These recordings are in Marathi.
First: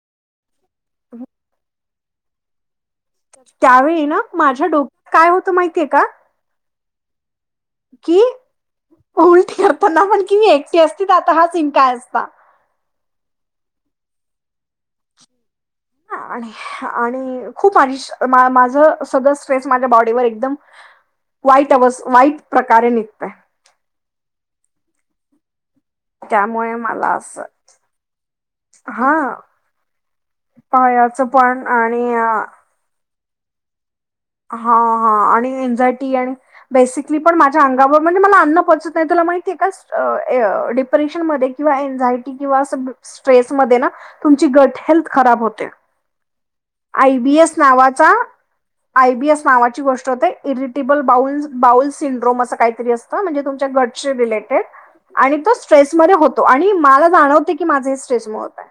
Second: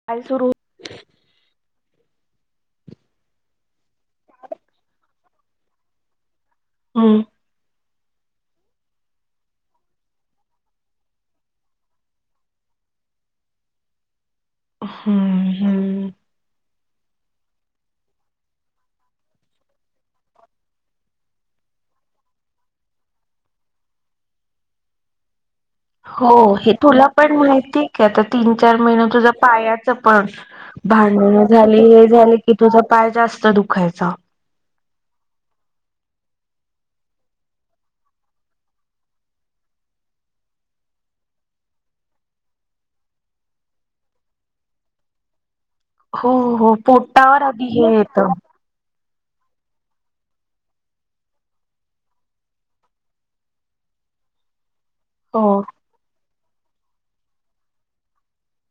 [inaudible] [inaudible] त्यावेळी ना, माझ्या डोक काय होतं माहिती का? हम्. कि, उलटी करतना पण कि एकटी असती तर आता हा सीन काय असता? [inaudible] आणि खूप माझी, माझं सगळं स्ट्रेस माझ्या बॉडीवर एकदम वाईट अवस् वाईट प्रकारे निघत. हो हे त्यामुळे तुला मला पण असं माहिती का आता तीन चार महिन हा तुझा पायाच पण पायाचं भांडण पण झाले हे आणि झाले हा की तुझा पाय जास्त दुखायचा. हा हा आणि एनझायटी बेसिकली पण माझ्या अंगावर म्हणजे मला अन्न पचत नाही तुला माहिती आहे का? डिप्रेशन म किंवा एनझायटी किंवा अस स्ट्रेसमध्ये ना तुमची गट हेल्थ खराब होते. हो हो पोटावर आधी हे येत. आय बी एस नावाची गोष्ट होते, इरिटेबल बाउल बाउल सिंड्रोम असं काहीतरी असत. म्हणजे तुमच्या गटशी रिलेटेड आणि तो हो स्ट्रेसमध्ये होतो आणि मला जाणवते की माझं हे स्ट्रेस मूळ होत आहे.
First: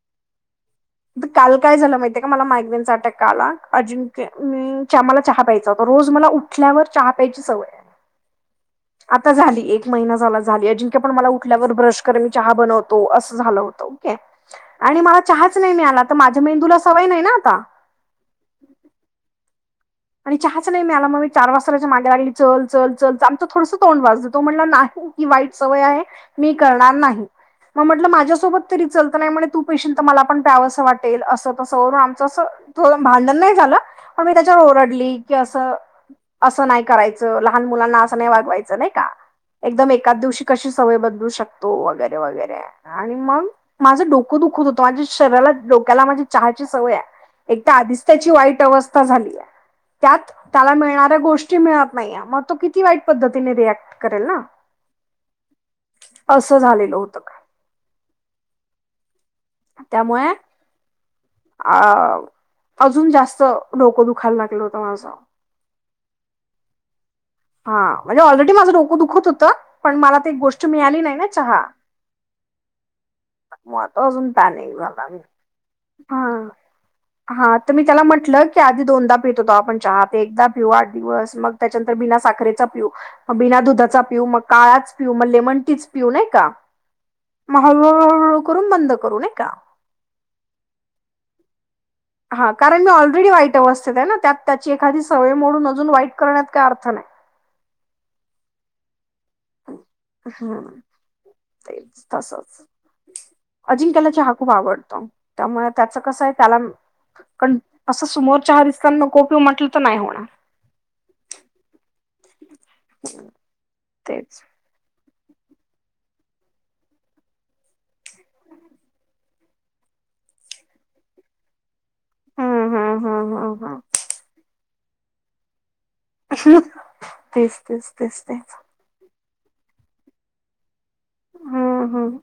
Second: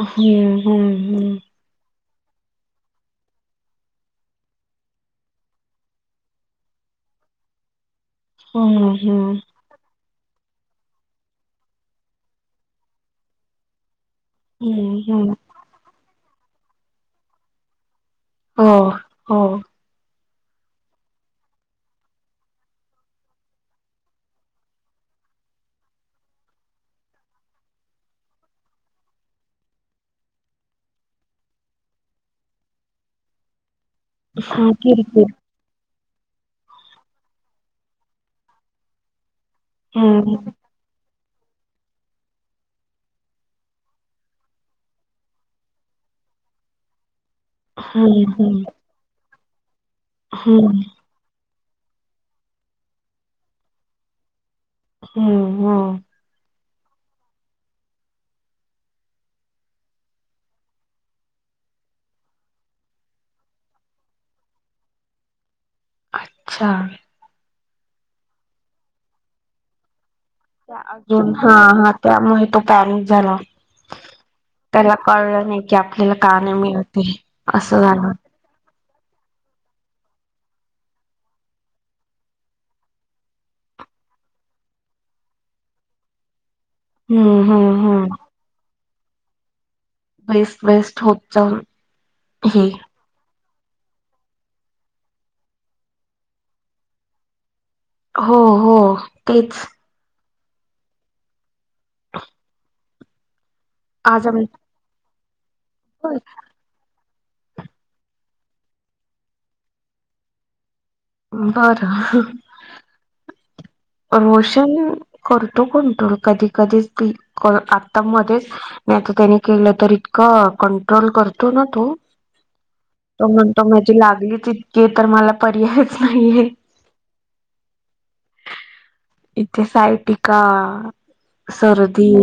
हम्म हम्म आहे हम्म.... काल काय झालं माहिती का मला मायग्रेन चार अटॅक का आला? अजंक्य मला चहा प्यायचा होता रोज मला उठल्यावर चहा प्यायची सवय आहे [inaudible] हम्म आता हम्म झाली एक महिना झाला झाली, अजिंके पण मला उठल्यावर ब्रश कर मी चहा बनवतो असं झालं होत ओके. आणि हम्म हम्म मला हम्म चहाच नाही मिळाला तर माझ्या मेंदूला सवय नाही ना आता हो हो, आणि चहाच नाही मिळाला मला मग चार वाजता त्याच्या माग्या लागली चल चल चल च आमचं थोडसं तोंड तो म्हटला नाही. ही वाईट सवय आहे मी करणार नाही. मग म्हटलं माझ्यासोबत तरी चल तर नाही म्हणे तू पेशील तर मला पण प्यावसं वाटेल असं तसं वून आमचं असं- भांडण नाही झालं, पण मी त्याच्यावर हम्म ओरडले- किरकिर असं नाही करायचं लहान मुलांना असं नाही वागवायचं नाही का? एकदम एकाच हम्म दिवशी कशी सवय बदलू शकतो वगैरे वगैरे- आणि मग. माझं डोकं दुखत होतं माझ्या शरीराला डो शरीराला चहाची सवय आहे एकदा आधीच त्याची हम्म वाईट हम्म अवस्था झाली आहे. त्यात त्याला हम्म मिळणाऱ्या गोष्टी मिळत नाही मग तो किती वाईट पद्धतीने रिॲक्ट करेल ना- हम्म हम्म- असं झालेलं होतं का? त्यामुळे- अ अजून जास्त डोकं दुखायला लागलं होतं माझं- अच्छा- हा म्हणजे ऑलरेडी माझं रोकं दुखत होतं पण मला ते एक गोष्ट- मिळाली नाही ना अजून हा चहा हा त्यामुळे तो पॅनिक झाला. वातावरण पॅनिक त्याला झाल, कळलं नाही की आपल्याला का नाही मिळत हे ह हा तर असं मी त्याला झालं. म्हटलं आधी दोनदा पितो आपण चहा ते एकदा पिऊू आठ दिवस मग त्याच्यानंतर बिना साखरेचा पिऊ मग बिना दुधाचा पिऊ मग काळाच पिऊ मग लेमनटीच पिऊ नाही का? हम्म मग हम्म हम्म हळूहळू करून बंद करू नाही का? बेस्ट बेस्ट होप चाऊ- हा कारण मी ऑलरेडी वाईट अवस्थेत आहे ना, त्यात त्याची एखादी सवय मोडून अजून वाईट करण्यात काय अर्थ नाही. हो हो, तेच- हम् ते तसच अजिंक्यला आज चहा आम्ही खूप आवडतो त्यामुळे त्याच कसं आहे त्याला कारण असं समोर चहा दिसताना नको पिवू म्हटलं तर नाही होणार बरं हो तेच करतो कोण कधी कधीच आता मध्येच- नाही आता त्यानी केलं तर इतकं कंट्रोल करतो ना तो हम्म हम्म तो हम्म हम्म म्हणतो हम्म माझी लागलीच इतके तर मला पर्याय तेच तेच तेच तेच इथे सायाटिका, हम्म सर्दी हम्म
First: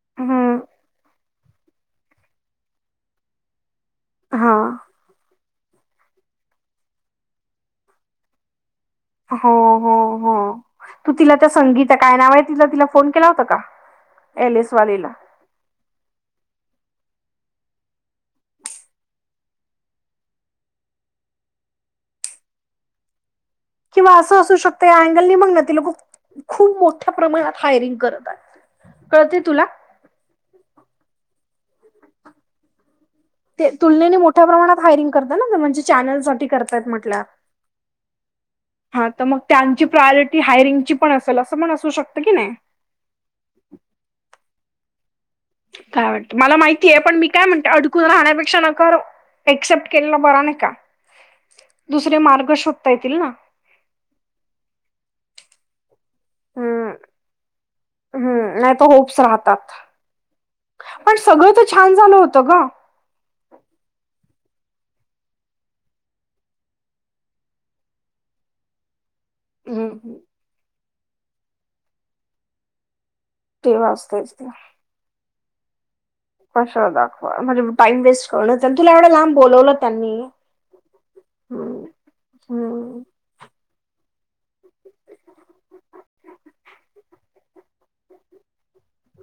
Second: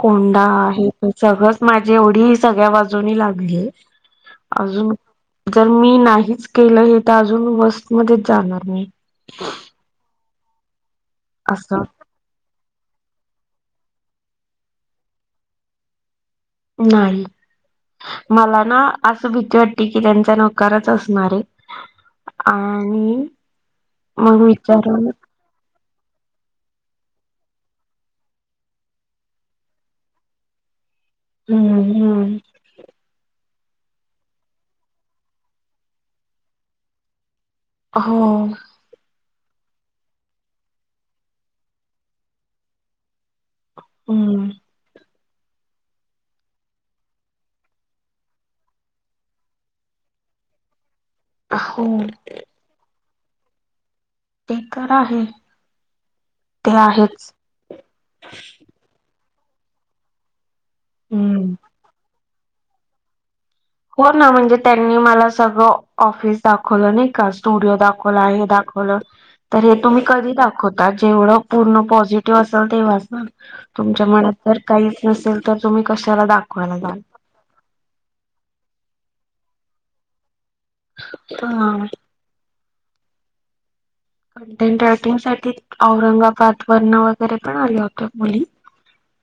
कोंडा, हम्म हे सगळंच माझी एवढी सगळ्या बाजूंनी लागली हा अजून जर मी नाहीच केलं हे तर अजून मध्ये जाणार मी हो हो हो तू तिला त्या असं संगीता काय नाव आहे तिच तिला फोन केला होतास का? एल एस वालीला नाही. मला ना अस भीती वाटते की त्यांचा नकारच असणार आहे. आणि किंवा मग असं असू शकतं या विचारून अँगलनी बघ ना तिला खूप खूप मोठ्या प्रमाणात हायरिंग करताय कळतय तुला हू हू ते तुलनेने मोठ्या प्रमाणात हायरिंग करत ना म्हणजे चॅनलसाठी करतायत म्हटल्या हो हां तर मग त्यांची प्रायोरिटी हायरिंगची पण असेल असं पण असू शकतं की नाही! हम्म. काय वाटतं, मला माहिती आहे पण मी काय म्हणते अडकून राहण्यापेक्षा नका राहू. एक्सेप्ट केलेला बरा नाही का, हो दुसरे मार्ग शोधता येतील ना. ते तर आहे. ते हम्म आहेच हम्म नाही तर होप्स राहतात. पण हम्म सगळं तर छान झालं होतं गं! हो ना म्हणजे त्यांनी मला सगळं ऑफिस दाखवलं नाही का स्टुडिओ दाखवला हे दाखव वल तर हे तुम्ही हम्म कधी दाखवता जेवढं पूर्ण पॉझिटिव्ह असेल तेव्हाच ना. ते तुमच्या वाचतेच ते. मनात जर काहीच नसेल तर तुम्ही कशाला दाखवायला कशाला जाल! म्हणजे टाईम वेस्ट करण, तुला एवढं लांब बोलवलं त्यांनी हम्म, हां. हम्म. कंटेंट रायटिंग साठी औरंगाबाद वरन वगैरे पण आल्या होत्या मुली.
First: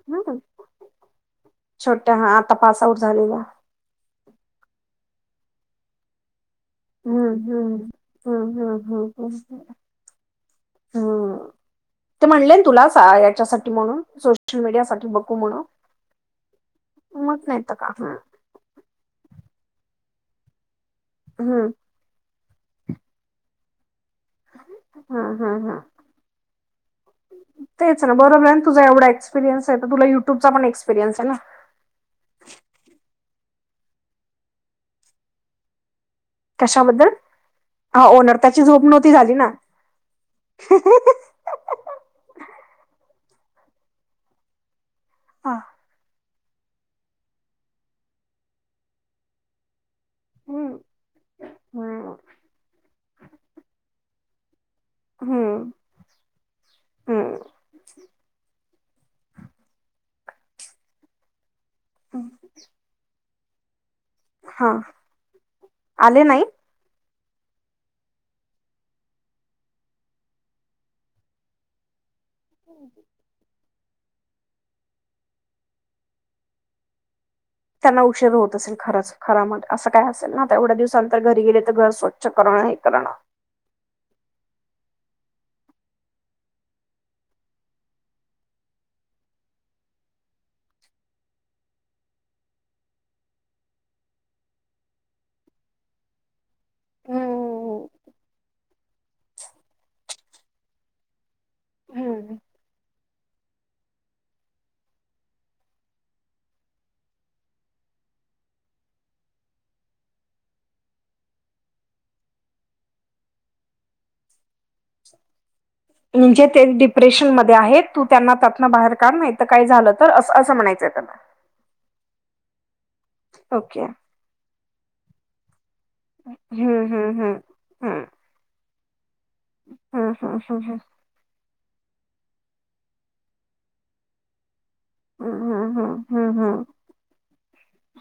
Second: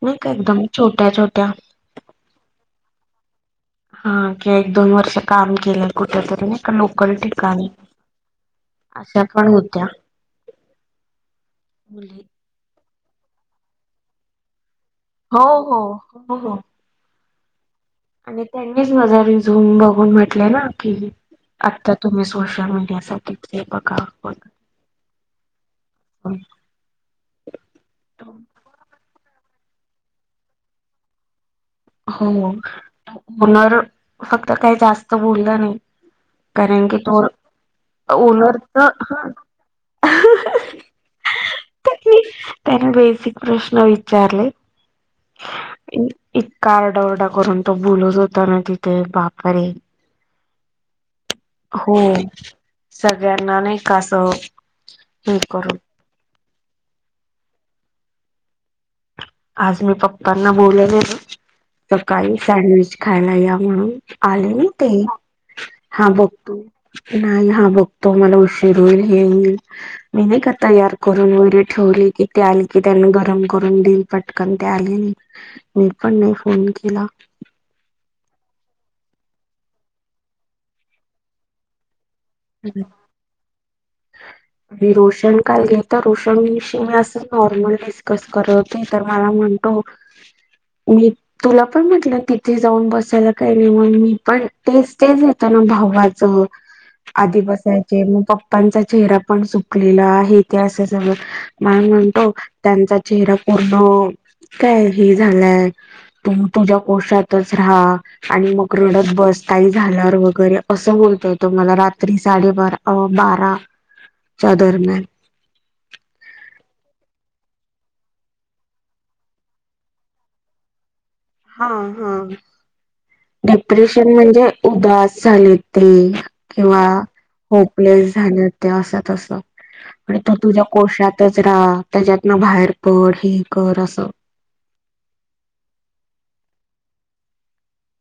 नाही का हम्म. एकदम छोट्या छोट्या. छोट्या हां आता पासआउट झालेल्या. हां की एक दोन वर्ष काम केलं कुठेतरी ना हम्म हम्म, हम्म हम्म हम्म अशा हम्म पण हम्म. होत्या हम्म मुली ते म्हणले न तुला याच्यासाठी म्हणून सोशल मीडिया साठी बघू हो म्हणून हो हो हो मग नाही तर का? आणि त्यांनीच माझा रेस्यूम बघून म्हटले ना की हम्म, आता तुम्ही सोशल मीडिया साठीच हे बघा. बघा. हम्म हम्म हम्म. तेच ना बरोबरं आहे ना तुझा एवढा एक्सपिरयन्स आहे तर तुला यू ट्यूबचा पण एक्सपिरियनस आहे ना. हो ऑनर फक्त काही जास्त बोललं नाही. कारण की कशाबद्दल तो ऑनर ओनर त्याची झोप तर नव्हती हा झाली ना! त्याने बेसिक प्रश्न विचारले, हा. आणि इतका आरडा ओरडा करून तो बोलत होता ना की काय बापरे! हम्म, हो हम्म, सगळ्यांना नाही का कसं हम्म हम्म. आज मी पप्पांना बोलावलेली हम्म. सकाळी सँडविच खायला या म्हणून. आले नाही हा ते, हां आले नाही बघतो नाही हां बघतो मला उशीर होईल हे होईल मी नाही का तयार करून वगैरे ठेवले की ते आले की त्यांना गरम करून देईल पटकन ते आले नाही, मी पण नाही फोन केला. त्यांना उशीर होत असेल खरंच घरामध्ये असं काय असेल ना आता एवढ्या दिवसांंन तर घरी गेले तर घर स्व स्वच्छ करणं हे करणं. [inaudible] मी रोशन काल घेत रोशन विषयी मी असं नॉर्मल डिस्कस करत होते तर मला म्हणतो मी तुला पण म्हटलं तिथे जाऊन बसायला काही नाही म्हणून मी पण तेच तेच येतना भावाचं आधी हम्म बसायचे मग पप्पांचा चेहरा पण सुकलेला आहे ते असं सगळं मग आणि म्हणतो हम्म त्यांचा चेहरा पूर्ण काय हे झालाय तू तुझ्या कोशातच राहा. आणि मग रडत बस काही झाल्यावर वगैरे असं बोलतो तो मला रात रात्री साडे बारा अ बाराच्या दरम्यान म्हणजे ते डिप्रेशन मध्ये आहेत, तू त्यांना त्यातनं बाहेर काढ नाही तर काय झालं तर? असं असं म्हणायचं त्यांना. हा हा. ओके डिप्रेशन म्हणजे उदास झाले ते किंवा हम्म हम्म हम्म होपलेस झाल्या त्या असं तसं हम्म आणि तू तुझ्या हम्म कोशात तिथंच राहा तेच्यातनं बाहेर पड हे कर असं. हम्म हम्म हम्म हम्म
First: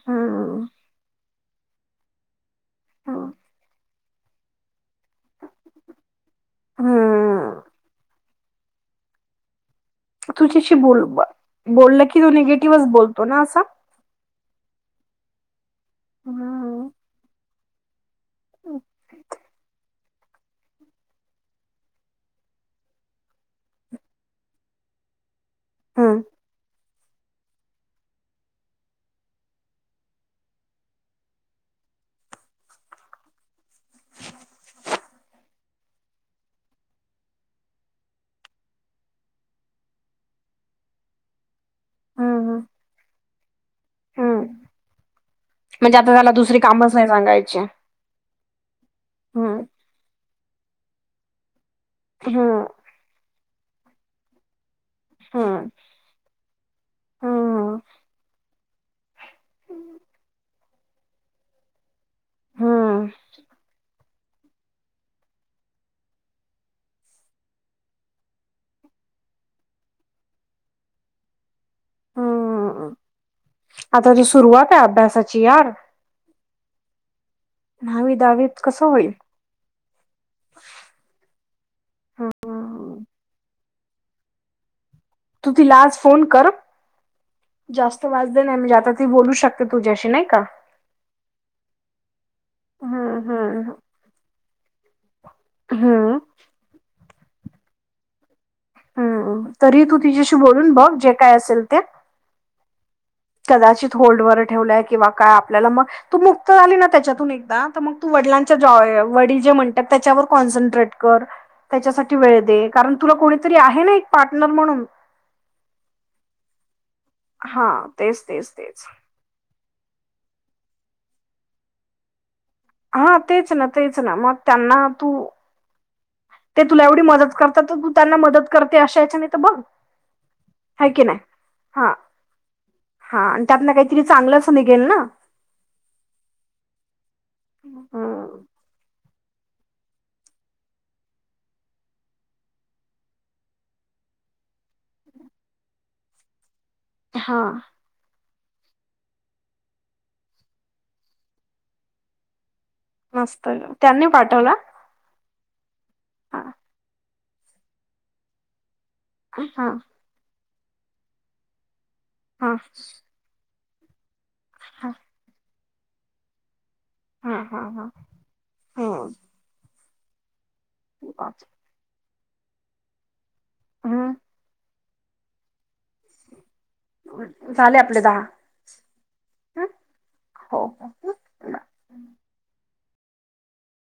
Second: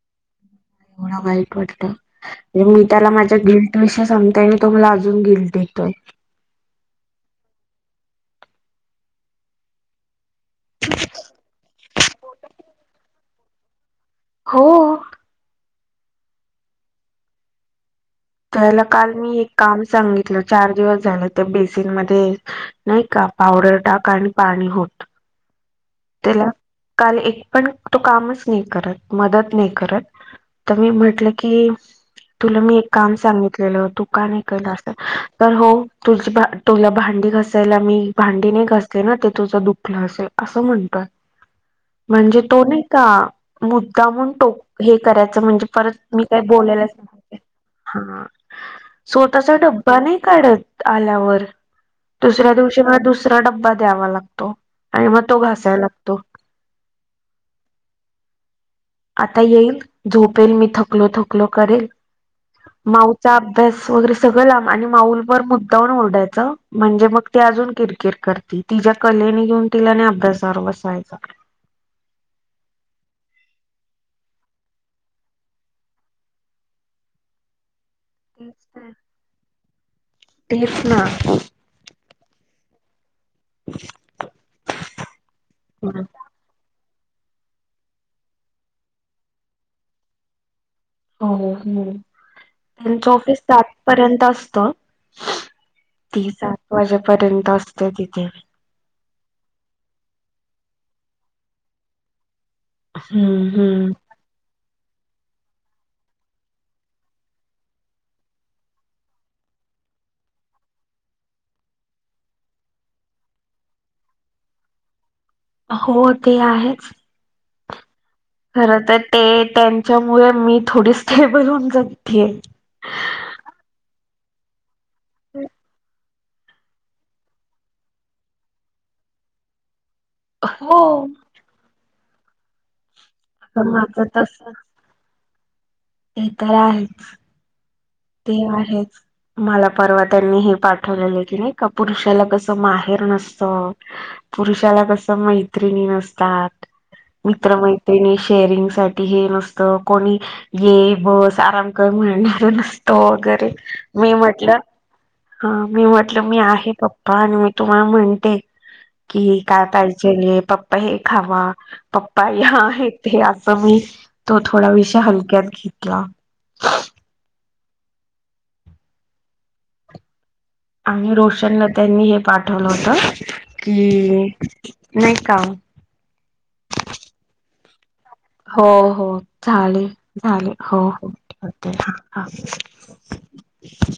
हम्म. हो ना वाईट वाटतं. म्हणजे मी त्याला हम्म माझ्या गिल्ट विषयी सांगते आणि तो मला आजून गिल्ट देतोय. हम्म. तुझ्याशी बोल बोला की तो निगेटिव्हचं बोलतो ना असा? हो. हा. त्याला काल मी एक काम सांगितलं चार दिवस झालं त्या बेसीनमध्ये नाही का पावडर टाक आणि पाणी ओत. हम्म तेला काल एक पण तो कामचं नाही करत मदत नाही करत तर मी म्हटलं की तुला मी एक काम सांगितलेलं तू का नाही केलं असं तर हो तुझी भा तुला भांडी घासायला मी भांडी नाही घासले ना ते तुझं दुखलं असेल असं म्हण ला म्हणजे हम्म तो नाही का मुद्दामून हम्म टो हे करायचं म्हणजे परत मी काही बोलायलाच नाही सांगायचे. हा स्वतःचा डब्बा नाही काढत आल्यावर. दुसऱ्या हम्म दिवशी मला दुसरा डब्बा द्यावा लागतो. तेव्हा तो घास हम्म य लागतो. हम्म आता येईल झोपेल मी थकलो थकलो करेल. हम्म माऊचा अभ्यास वगैरे सगळ लांब आणि माऊवर मुद्दामून ओरडायचं म्हणजे मग ती आजून किरकिर करती. तिच्या कलेने घेऊन तिला आणि अभ्यासावर बसवायचं. हम्म आता तर सुरुवात आहे अभ्यासाची यार. नावी दहावीत कसं होईल? तेच ना. हम्म. [inaudible] तू तिला आज फोन कर. जास्त वाजले नाही म्हणजे आता ती बोलू शकते तुझ्याशी नाही का? हो, हम्म. त्यांचं हम्म ऑफिस हम्म सातपर्यंत असतं, हम्म ती सात वाजेपर्यंत असते तिथे. हम्म तरी तू तिच्याशी बोलून बघ जे काय असेल ते. हम्म हम्म. कदाचित होल्डवर ठेवलाय किंवा काय आपल्याला मग तू मुक्त झाली ना त्याच्यातून एकदा तर मग तू वडिलांच्या जॉ वडील जे म्हणतात तेच्यावर कॉन्सन्ट्रेट कर. त्याच्यासाठी वेळ दे कारण तुला कोणीतरी आहे ना एक पार्टनर म्हणून. हो ते आहेच. हा. तेच तेच. खरं तेच तर ते, त्यांच्यामुळे मी थोडी स्टेबल होऊन जगतेय. हा, तेच ना. तेच ना. मग त्यांना तू [unintelligible] ते तुला एवढी मदत करतात. तर तू त्यांना मदत करते, अशा याच्याने तर बघ. हो. हाय की नाय. हा, हा. त्यातंन काहीतरी माझं तस चांगलंच निघेल ना? ते तर आहेच. ते हम्म. आहेच. मला परवा त्यांनी हे पाठवलेलं की, नाही का? पुरुषाला कसं, माहेर नसतं. पुरुषाला कसं, मैत्रिणी नसतात. हा मित्र मै त्रिणी, शेअरिंग साठी हे नसतं. कोणी ये, बस, आराम कर, म्हणणार नसतं. तो मस्त वगैरे. त्यांनी मी म्हटलं पाठवला हा. मी म्हटलं, मी हा आहे पप्पा. अन् मी तुम्हाला म्हणते कि, हा काय हा पाहिजेल पप्पा. हे खावा. पप्पा हा हां हे ते आ तर मी, तो थोडा विषय हलक्यात घेतला. ह, ह, ह. हम्म. आणि रोशनला त्यांनी हे पाठवलं होतं. की, नाही का ह झाले आपले दहा. हो, हो, हं? झाले. झाले. हो, हो. ठेवा. [inaudible]